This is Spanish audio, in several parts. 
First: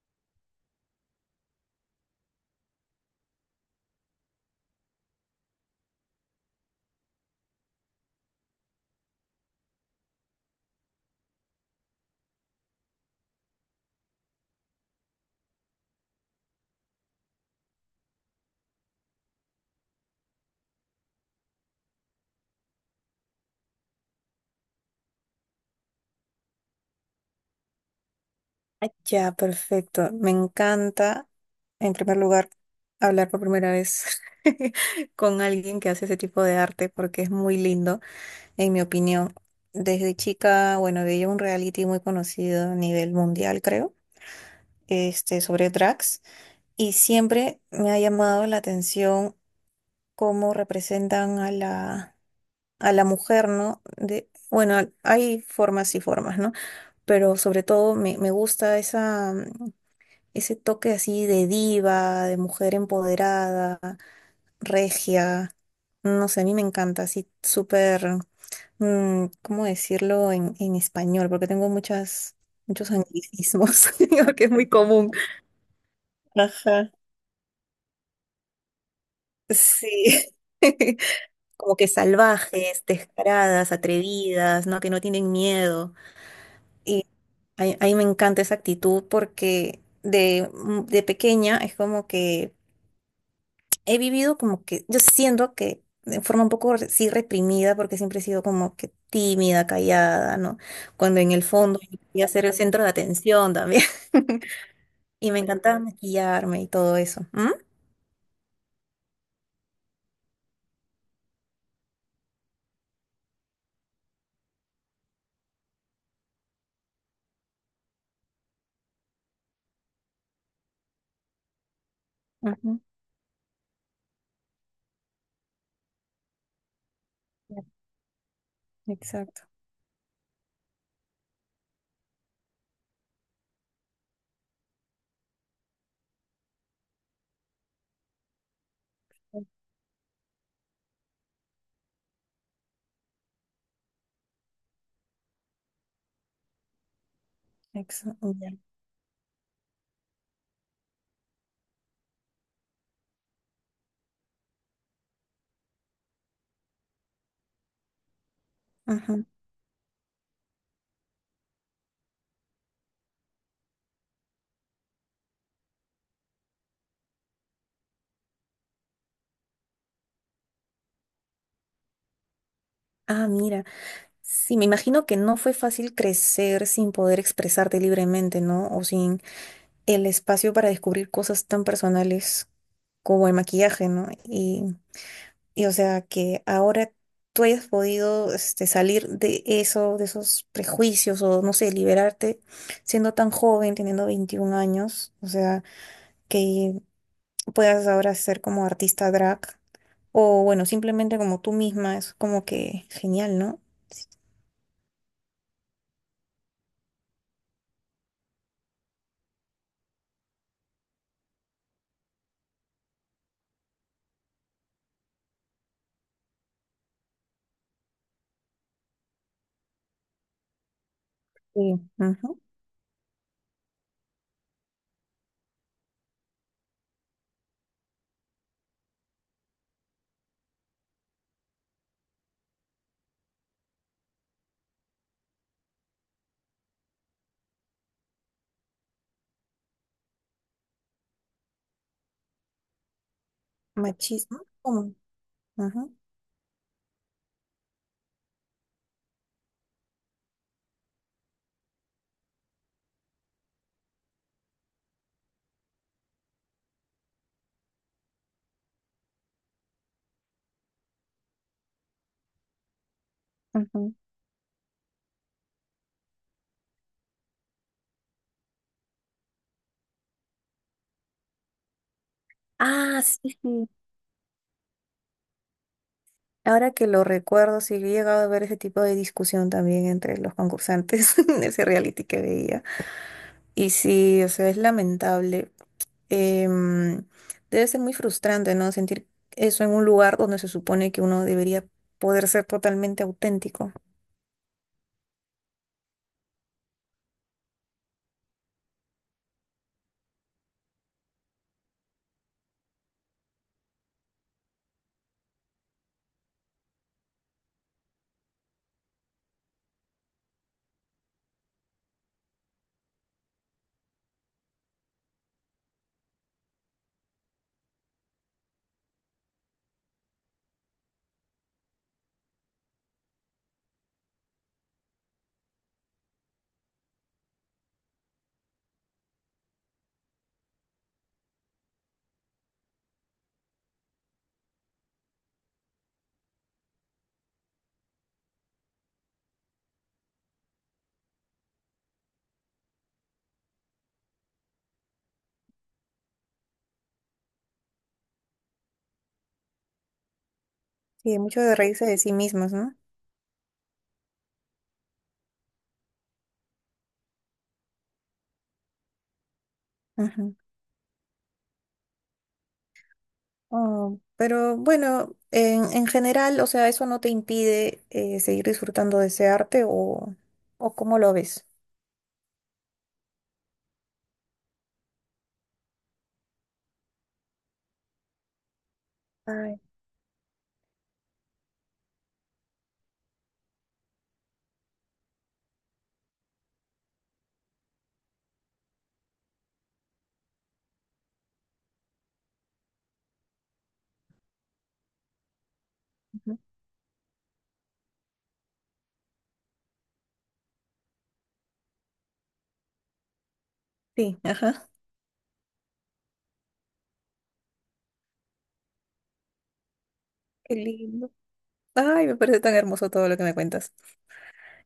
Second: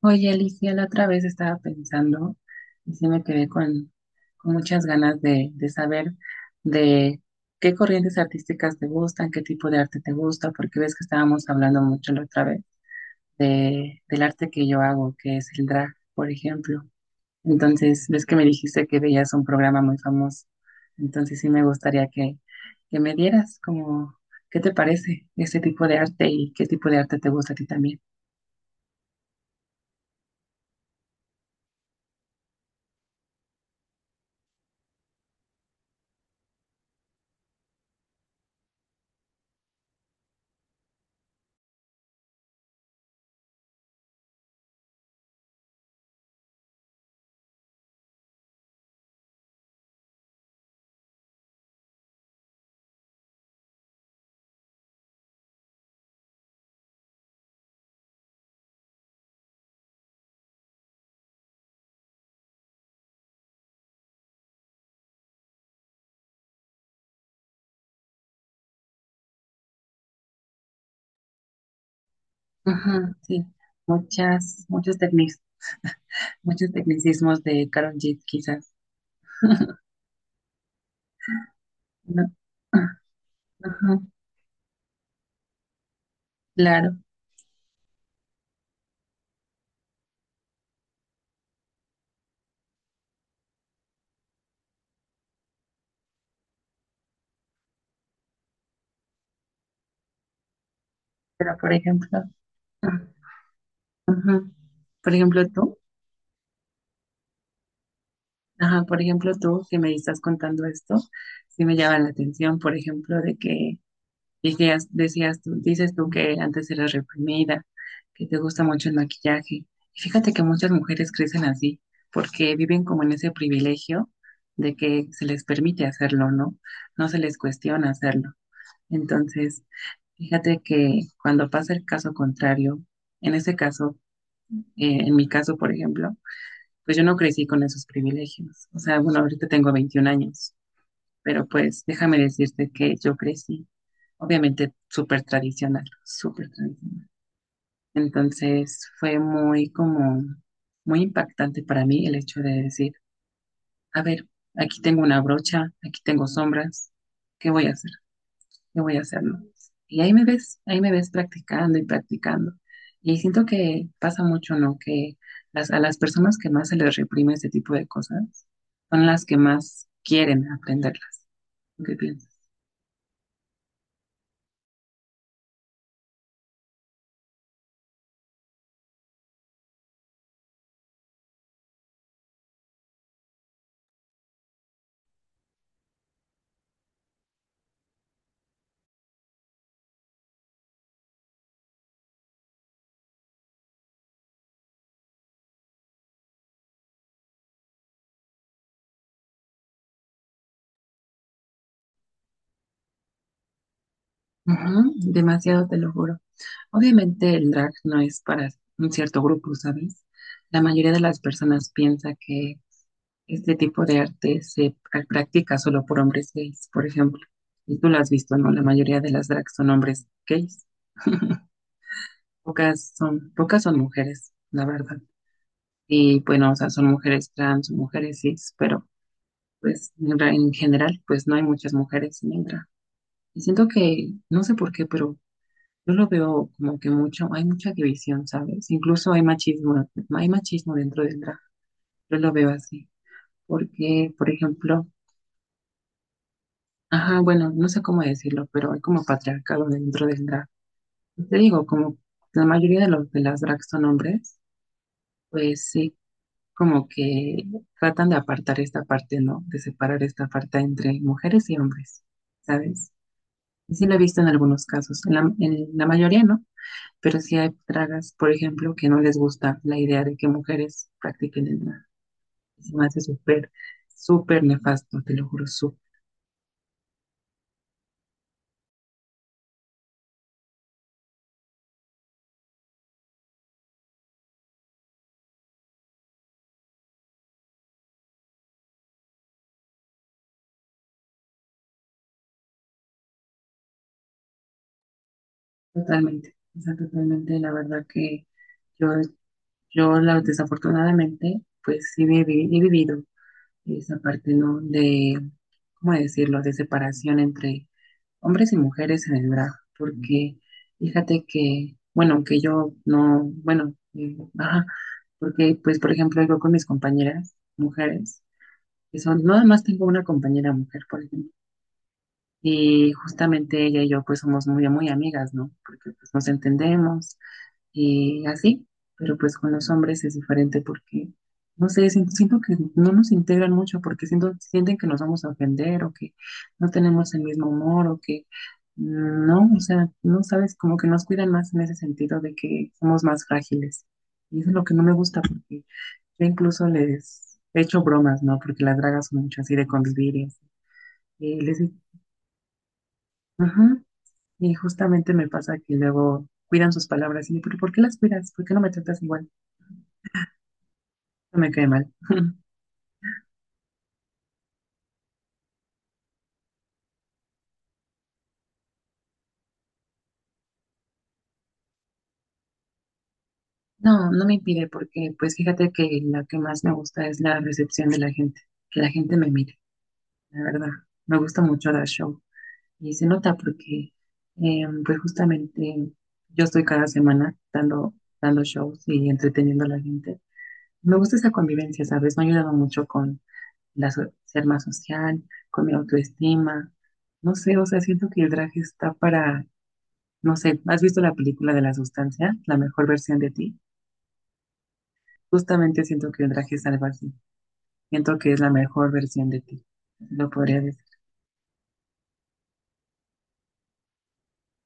Oye, Alicia, la otra vez estaba pensando y sí me quedé con muchas ganas de saber de qué corrientes artísticas te gustan, qué tipo de arte te gusta, porque ves que estábamos hablando mucho la otra vez del arte que yo hago, que es el drag, por ejemplo. Entonces, ves que me dijiste que veías un programa muy famoso. Entonces, sí me gustaría que me dieras como, ¿qué te parece ese tipo de arte y qué tipo de arte te gusta a ti también? Ya, perfecto. Me encanta, en primer lugar, hablar por primera vez con alguien que hace ese tipo de arte porque es muy lindo, en mi opinión. Desde chica, bueno, veía un reality muy conocido a nivel mundial, creo, sobre drags, y siempre me ha llamado la atención cómo representan a la mujer, ¿no? Bueno, hay formas y formas, ¿no? Pero sobre todo me gusta esa ese toque así de diva, de mujer empoderada, regia. No sé, a mí me encanta, así súper, ¿cómo decirlo en español? Porque tengo muchos Ajá, sí, anglicismos, que es muchas, muy muchos común. tecnic, muchos Ajá. tecnicismos de Karol G, quizás, Sí. Como que ¿no? salvajes, Ah, descaradas, Ajá, atrevidas, ¿no? Que no tienen miedo. claro, Y a mí me encanta esa actitud porque de pequeña es como que he vivido como que, yo siento que de forma un poco sí reprimida, porque siempre he sido como que tímida, callada, ¿no? Cuando en el pero por fondo yo ejemplo, quería ser el centro de ah, atención también. ajá, por Y me ejemplo tú, encantaba maquillarme y todo eso. ¿Mm? ajá, por ejemplo tú que me estás contando esto, sí me llama la atención, por ejemplo, de que dices tú que antes eras reprimida, que te gusta mucho el maquillaje. Y fíjate que muchas mujeres crecen así, porque Ujú. viven como en ese privilegio de que se les permite hacerlo, ¿no? No se les Ya, cuestiona hacerlo. exacto. Entonces, fíjate que cuando pasa el caso contrario, en ese caso, en mi caso, por ejemplo, pues yo no crecí con esos privilegios. O sea, bueno, ahorita tengo 21 años, pero pues déjame decirte que yo crecí obviamente súper tradicional, súper tradicional. Exacto. Ya. Entonces fue muy impactante para mí el hecho de decir, a ver, aquí tengo una brocha, aquí tengo sombras, ¿qué voy a hacer? ¿Qué voy a hacer? Ujú. ¿no? Y ahí me ves practicando y practicando. Y siento que pasa mucho, ¿no? Que a las personas que más se les reprime este tipo de cosas son las que más quieren aprenderlas. ¿Tú ¿qué piensas? Ah, mira. Sí, me imagino que no fue fácil crecer sin poder expresarte libremente, ¿no? O sin el espacio para descubrir cosas tan personales como el maquillaje, ¿no? Y o sea, que ahora tú hayas podido salir de eso, de esos prejuicios o no sé, liberarte siendo tan joven, teniendo 21 años, o sea, que puedas ahora ser como artista drag o bueno, simplemente como tú misma, es como que genial, ¿no? Sí. Ujú, demasiado, te lo juro. Obviamente el drag no es para un cierto grupo, ¿sabes? La mayoría de las personas piensa que este tipo de arte practica solo por hombres gays, por ejemplo. Y tú lo has visto, ¿no? La mayoría de las drags son hombres gays. Ujú. Pocas son mujeres, la verdad. Y bueno, o sea, son mujeres trans, mujeres cis, pero pues en general, pues no hay muchas mujeres en el drag. Y siento que, no sé por qué, pero yo lo veo como que mucho, hay mucha división, ¿sabes? Incluso hay machismo dentro del drag. Yo lo veo así, porque, por Machismo. ejemplo, ¿Cómo? Ujú, ajá, bueno, no sé cómo decirlo, pero hay como patriarcado dentro del drag. Te digo, como la mayoría de las drag son hombres, pues sí, como que tratan de apartar esta parte, ¿no? De separar esta parte entre mujeres y hombres, ¿sabes? Y sí ujú. lo he visto en algunos casos, en la mayoría, ¿no? Pero sí hay dragas, por ejemplo, que no les gusta la idea de que mujeres practiquen el drag. Se me Ah, hace sí, súper, sí. súper nefasto, te lo juro, súper. Ahora que lo recuerdo, sí, he llegado a ver ese tipo de discusión también entre los concursantes en ese reality que veía. Y sí, o sea, es lamentable. Em, Debe ser muy frustrante, ¿no? Sentir eso en un lugar donde se supone que uno debería poder ser totalmente auténtico. Totalmente, o sea, totalmente. La verdad que yo, desafortunadamente, pues he vivido esa parte, ¿no? De, ¿cómo decirlo? De separación entre hombres y mujeres en el drag. Porque fíjate que, bueno, que yo no, bueno, ajá, porque, pues, por ejemplo, yo con mis compañeras, mujeres, eso, nada más tengo una compañera mujer, por ejemplo, y justamente ella y yo pues somos muy, muy amigas, ¿no? Porque pues nos entendemos y así, pero pues con los hombres es diferente porque, no sé, siento que no nos integran mucho porque sienten que nos vamos a ofender o que no tenemos el mismo humor o que, no, o sea, no sabes, como que nos cuidan más en ese sentido de que somos más frágiles. Y eso es lo que no me gusta porque yo incluso les he hecho bromas, ¿no? Porque las dragas son mucho así de convivir y así. Sí, mucho Y de les digo, reírse de sí mismos, ¿no? ajá. Y justamente me pasa que luego cuidan sus palabras y yo, pero ¿por qué las cuidas? ¿Por qué no me tratas igual? Ujú. No me cae mal. Oh, pero bueno, en general, o sea, ¿eso no te impide seguir disfrutando de ese arte o cómo lo ves? No, no me impide porque pues fíjate que lo que más me gusta es la recepción de la gente, que la gente me Ay, mire, la verdad. Me gusta mucho dar show y se nota porque pues justamente yo estoy cada semana dando shows y entreteniendo a la gente. Me gusta esa convivencia, ¿sabes? Me ha ayudado mucho con ser más social, con mi ujú. autoestima. No sé, o sea, siento que el drag está para, no sé, ¿has visto la película de la sustancia, la mejor versión de ti? Sí, ajá. Justamente siento que el drag es algo así. Siento que es la mejor versión de ti. Lo Qué podría decir. lindo. Ay, me parece tan hermoso todo lo que me cuentas.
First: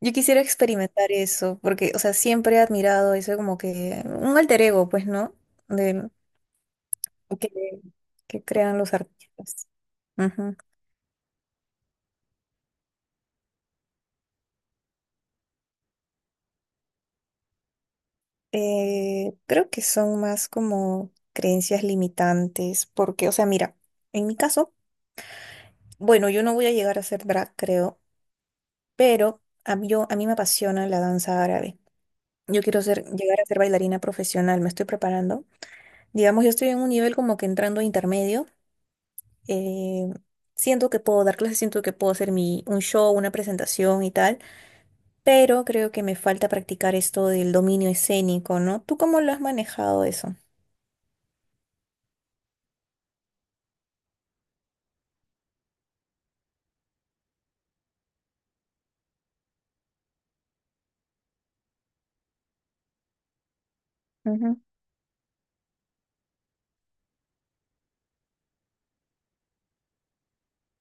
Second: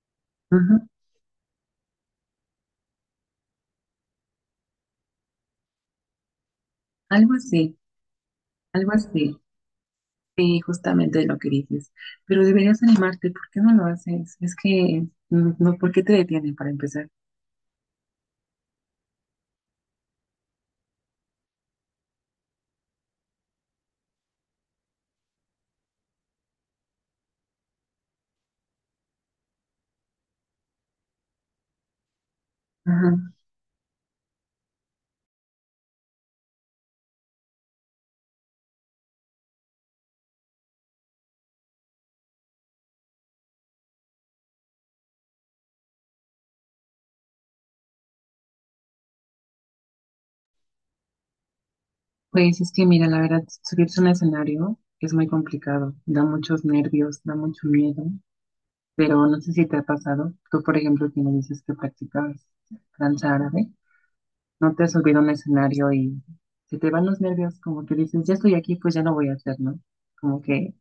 Yo quisiera Ujú, experimentar eso, porque, o sea, siempre he admirado eso como que un alter ego, pues, ¿no? De, algo que, así, que crean algo los así. artistas. Ujú. Sí, justamente lo que dices. Pero deberías animarte, ¿por qué no lo haces? Es que, mm, no, ¿por qué te detienen para empezar? Creo que son más como creencias limitantes, porque, o sea, mira, en mi caso, bueno, yo no voy a llegar a ser drag, creo, pero a mí me apasiona la danza árabe. Yo quiero llegar a ser bailarina profesional, me estoy preparando. Digamos, yo estoy en un nivel como que entrando a intermedio eh, siento que puedo dar clases, siento que puedo hacer un show, una presentación y tal, pero creo que me falta practicar esto del dominio escénico, ¿no? ¿Tú cómo lo has manejado eso? Pues es que mira, la verdad, subirse a un escenario es muy complicado, da muchos nervios, da mucho miedo, pero no sé si te ha pasado, tú por ejemplo que me dices que practicabas danza árabe, Ujú, no te has subido a un escenario y se te van los nervios, como que dices, ya estoy aquí, pues ya no voy a hacer, ¿no? Como que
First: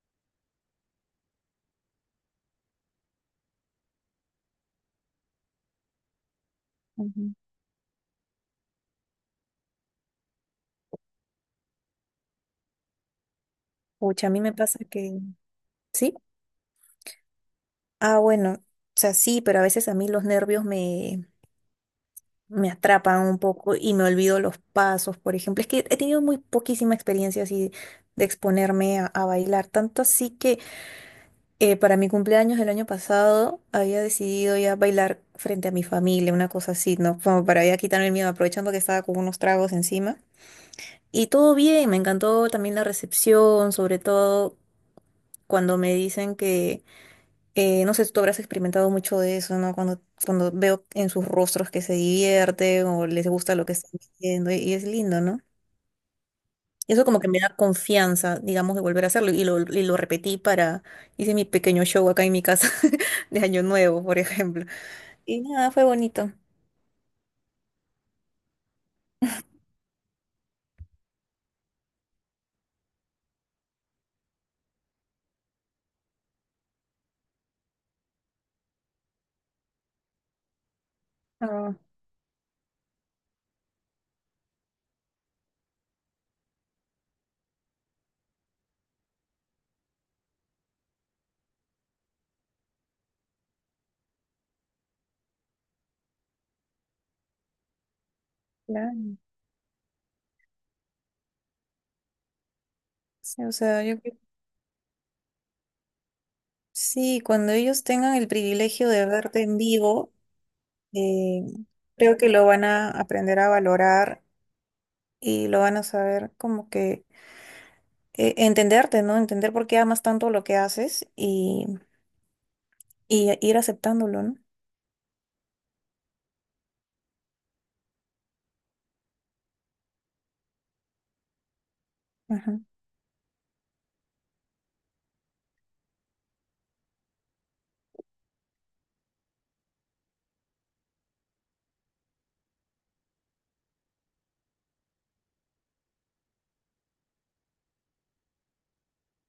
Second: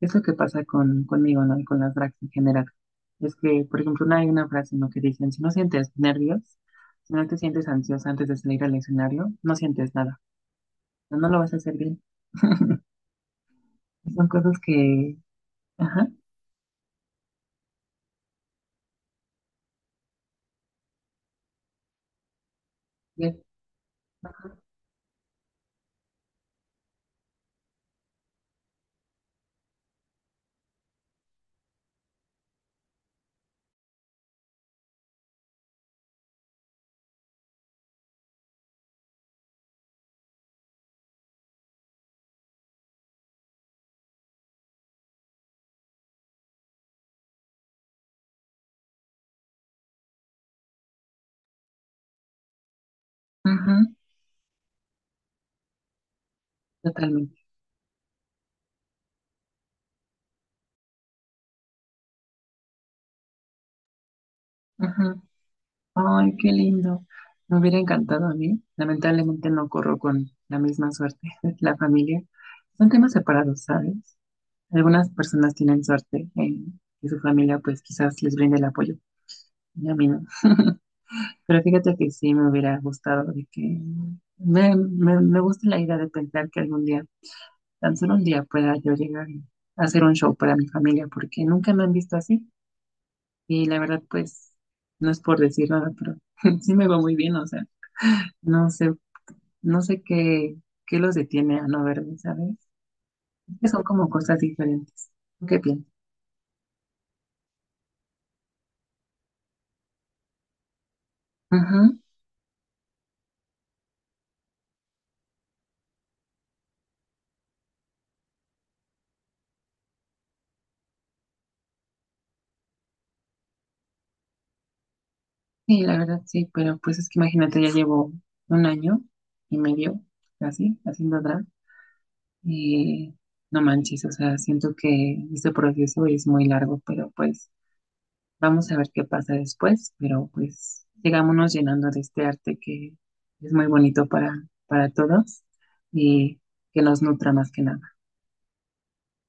es lo que pasa conmigo, ¿no? Y con las drags en general. Es que, por ejemplo, hay una frase, ¿no? Que dicen, si no sientes nervios, si no ujú. te sientes ansiosa antes de salir al escenario, no sientes nada, no lo vas a hacer bien. Son Pucha, a mí me cosas pasa que, que... ajá, ¿Sí? Ah, bueno, o sea, sí, pero a veces a mí los nervios me atrapan de- un poco y me olvido los pasos, por ejemplo. Es que he tenido muy poquísima experiencia así de exponerme a bailar, tanto así que... Para mi cumpleaños del año pasado había decidido ya bailar frente a mi familia, una cosa así, ¿no? Como para ya quitarme el miedo, aprovechando que estaba con unos tragos encima. Y todo bien, me encantó también la recepción, sobre todo cuando me dicen que, no sé, tú habrás experimentado mucho de eso, ¿no? Cuando veo en sus rostros que se divierten o les gusta lo que ujú, están haciendo y es lindo, ¿no? Y eso como que totalmente. me da confianza, digamos, de volver a hacerlo. Y lo repetí. Hice mi pequeño show acá en mi casa de Año Nuevo, por ejemplo. Ujú. Y nada, fue bonito. Ay, qué lindo. Me hubiera encantado a mí. Lamentablemente no corro con la misma suerte. La familia. Son temas separados, ¿sabes? Algunas personas tienen suerte en que su familia pues quizás les brinde el apoyo. Y a mí no. Pero Ah, fíjate que sí me hubiera gustado de que me gusta la idea de pensar que algún día, tan solo un día pueda yo llegar y hacer un show para mi familia, porque nunca me han visto así. Y la verdad, pues, no es por decir nada, pero sí me va muy bien, o sea, no sé, claro. no sé qué, qué los detiene a no verme, ¿sabes? Sí, o Que son sea, como cosas diferentes. ¿Tú ¿qué piensas? sí, cuando ellos tengan el privilegio de verte en vivo, eh, Ujú, creo que lo van a aprender a valorar y lo van a saber como que entenderte, ¿no? Entender por qué amas tanto lo que haces y ir aceptándolo, ¿no? sí, la verdad, sí, pero pues es que imagínate, ya llevo un año y medio así, haciendo drag, Ajá. y no manches, o sea, siento que este proceso es muy largo, pero pues vamos a ver qué pasa después, pero pues sigámonos llenando de este arte que es muy bonito para todos y que nos nutra más que nada.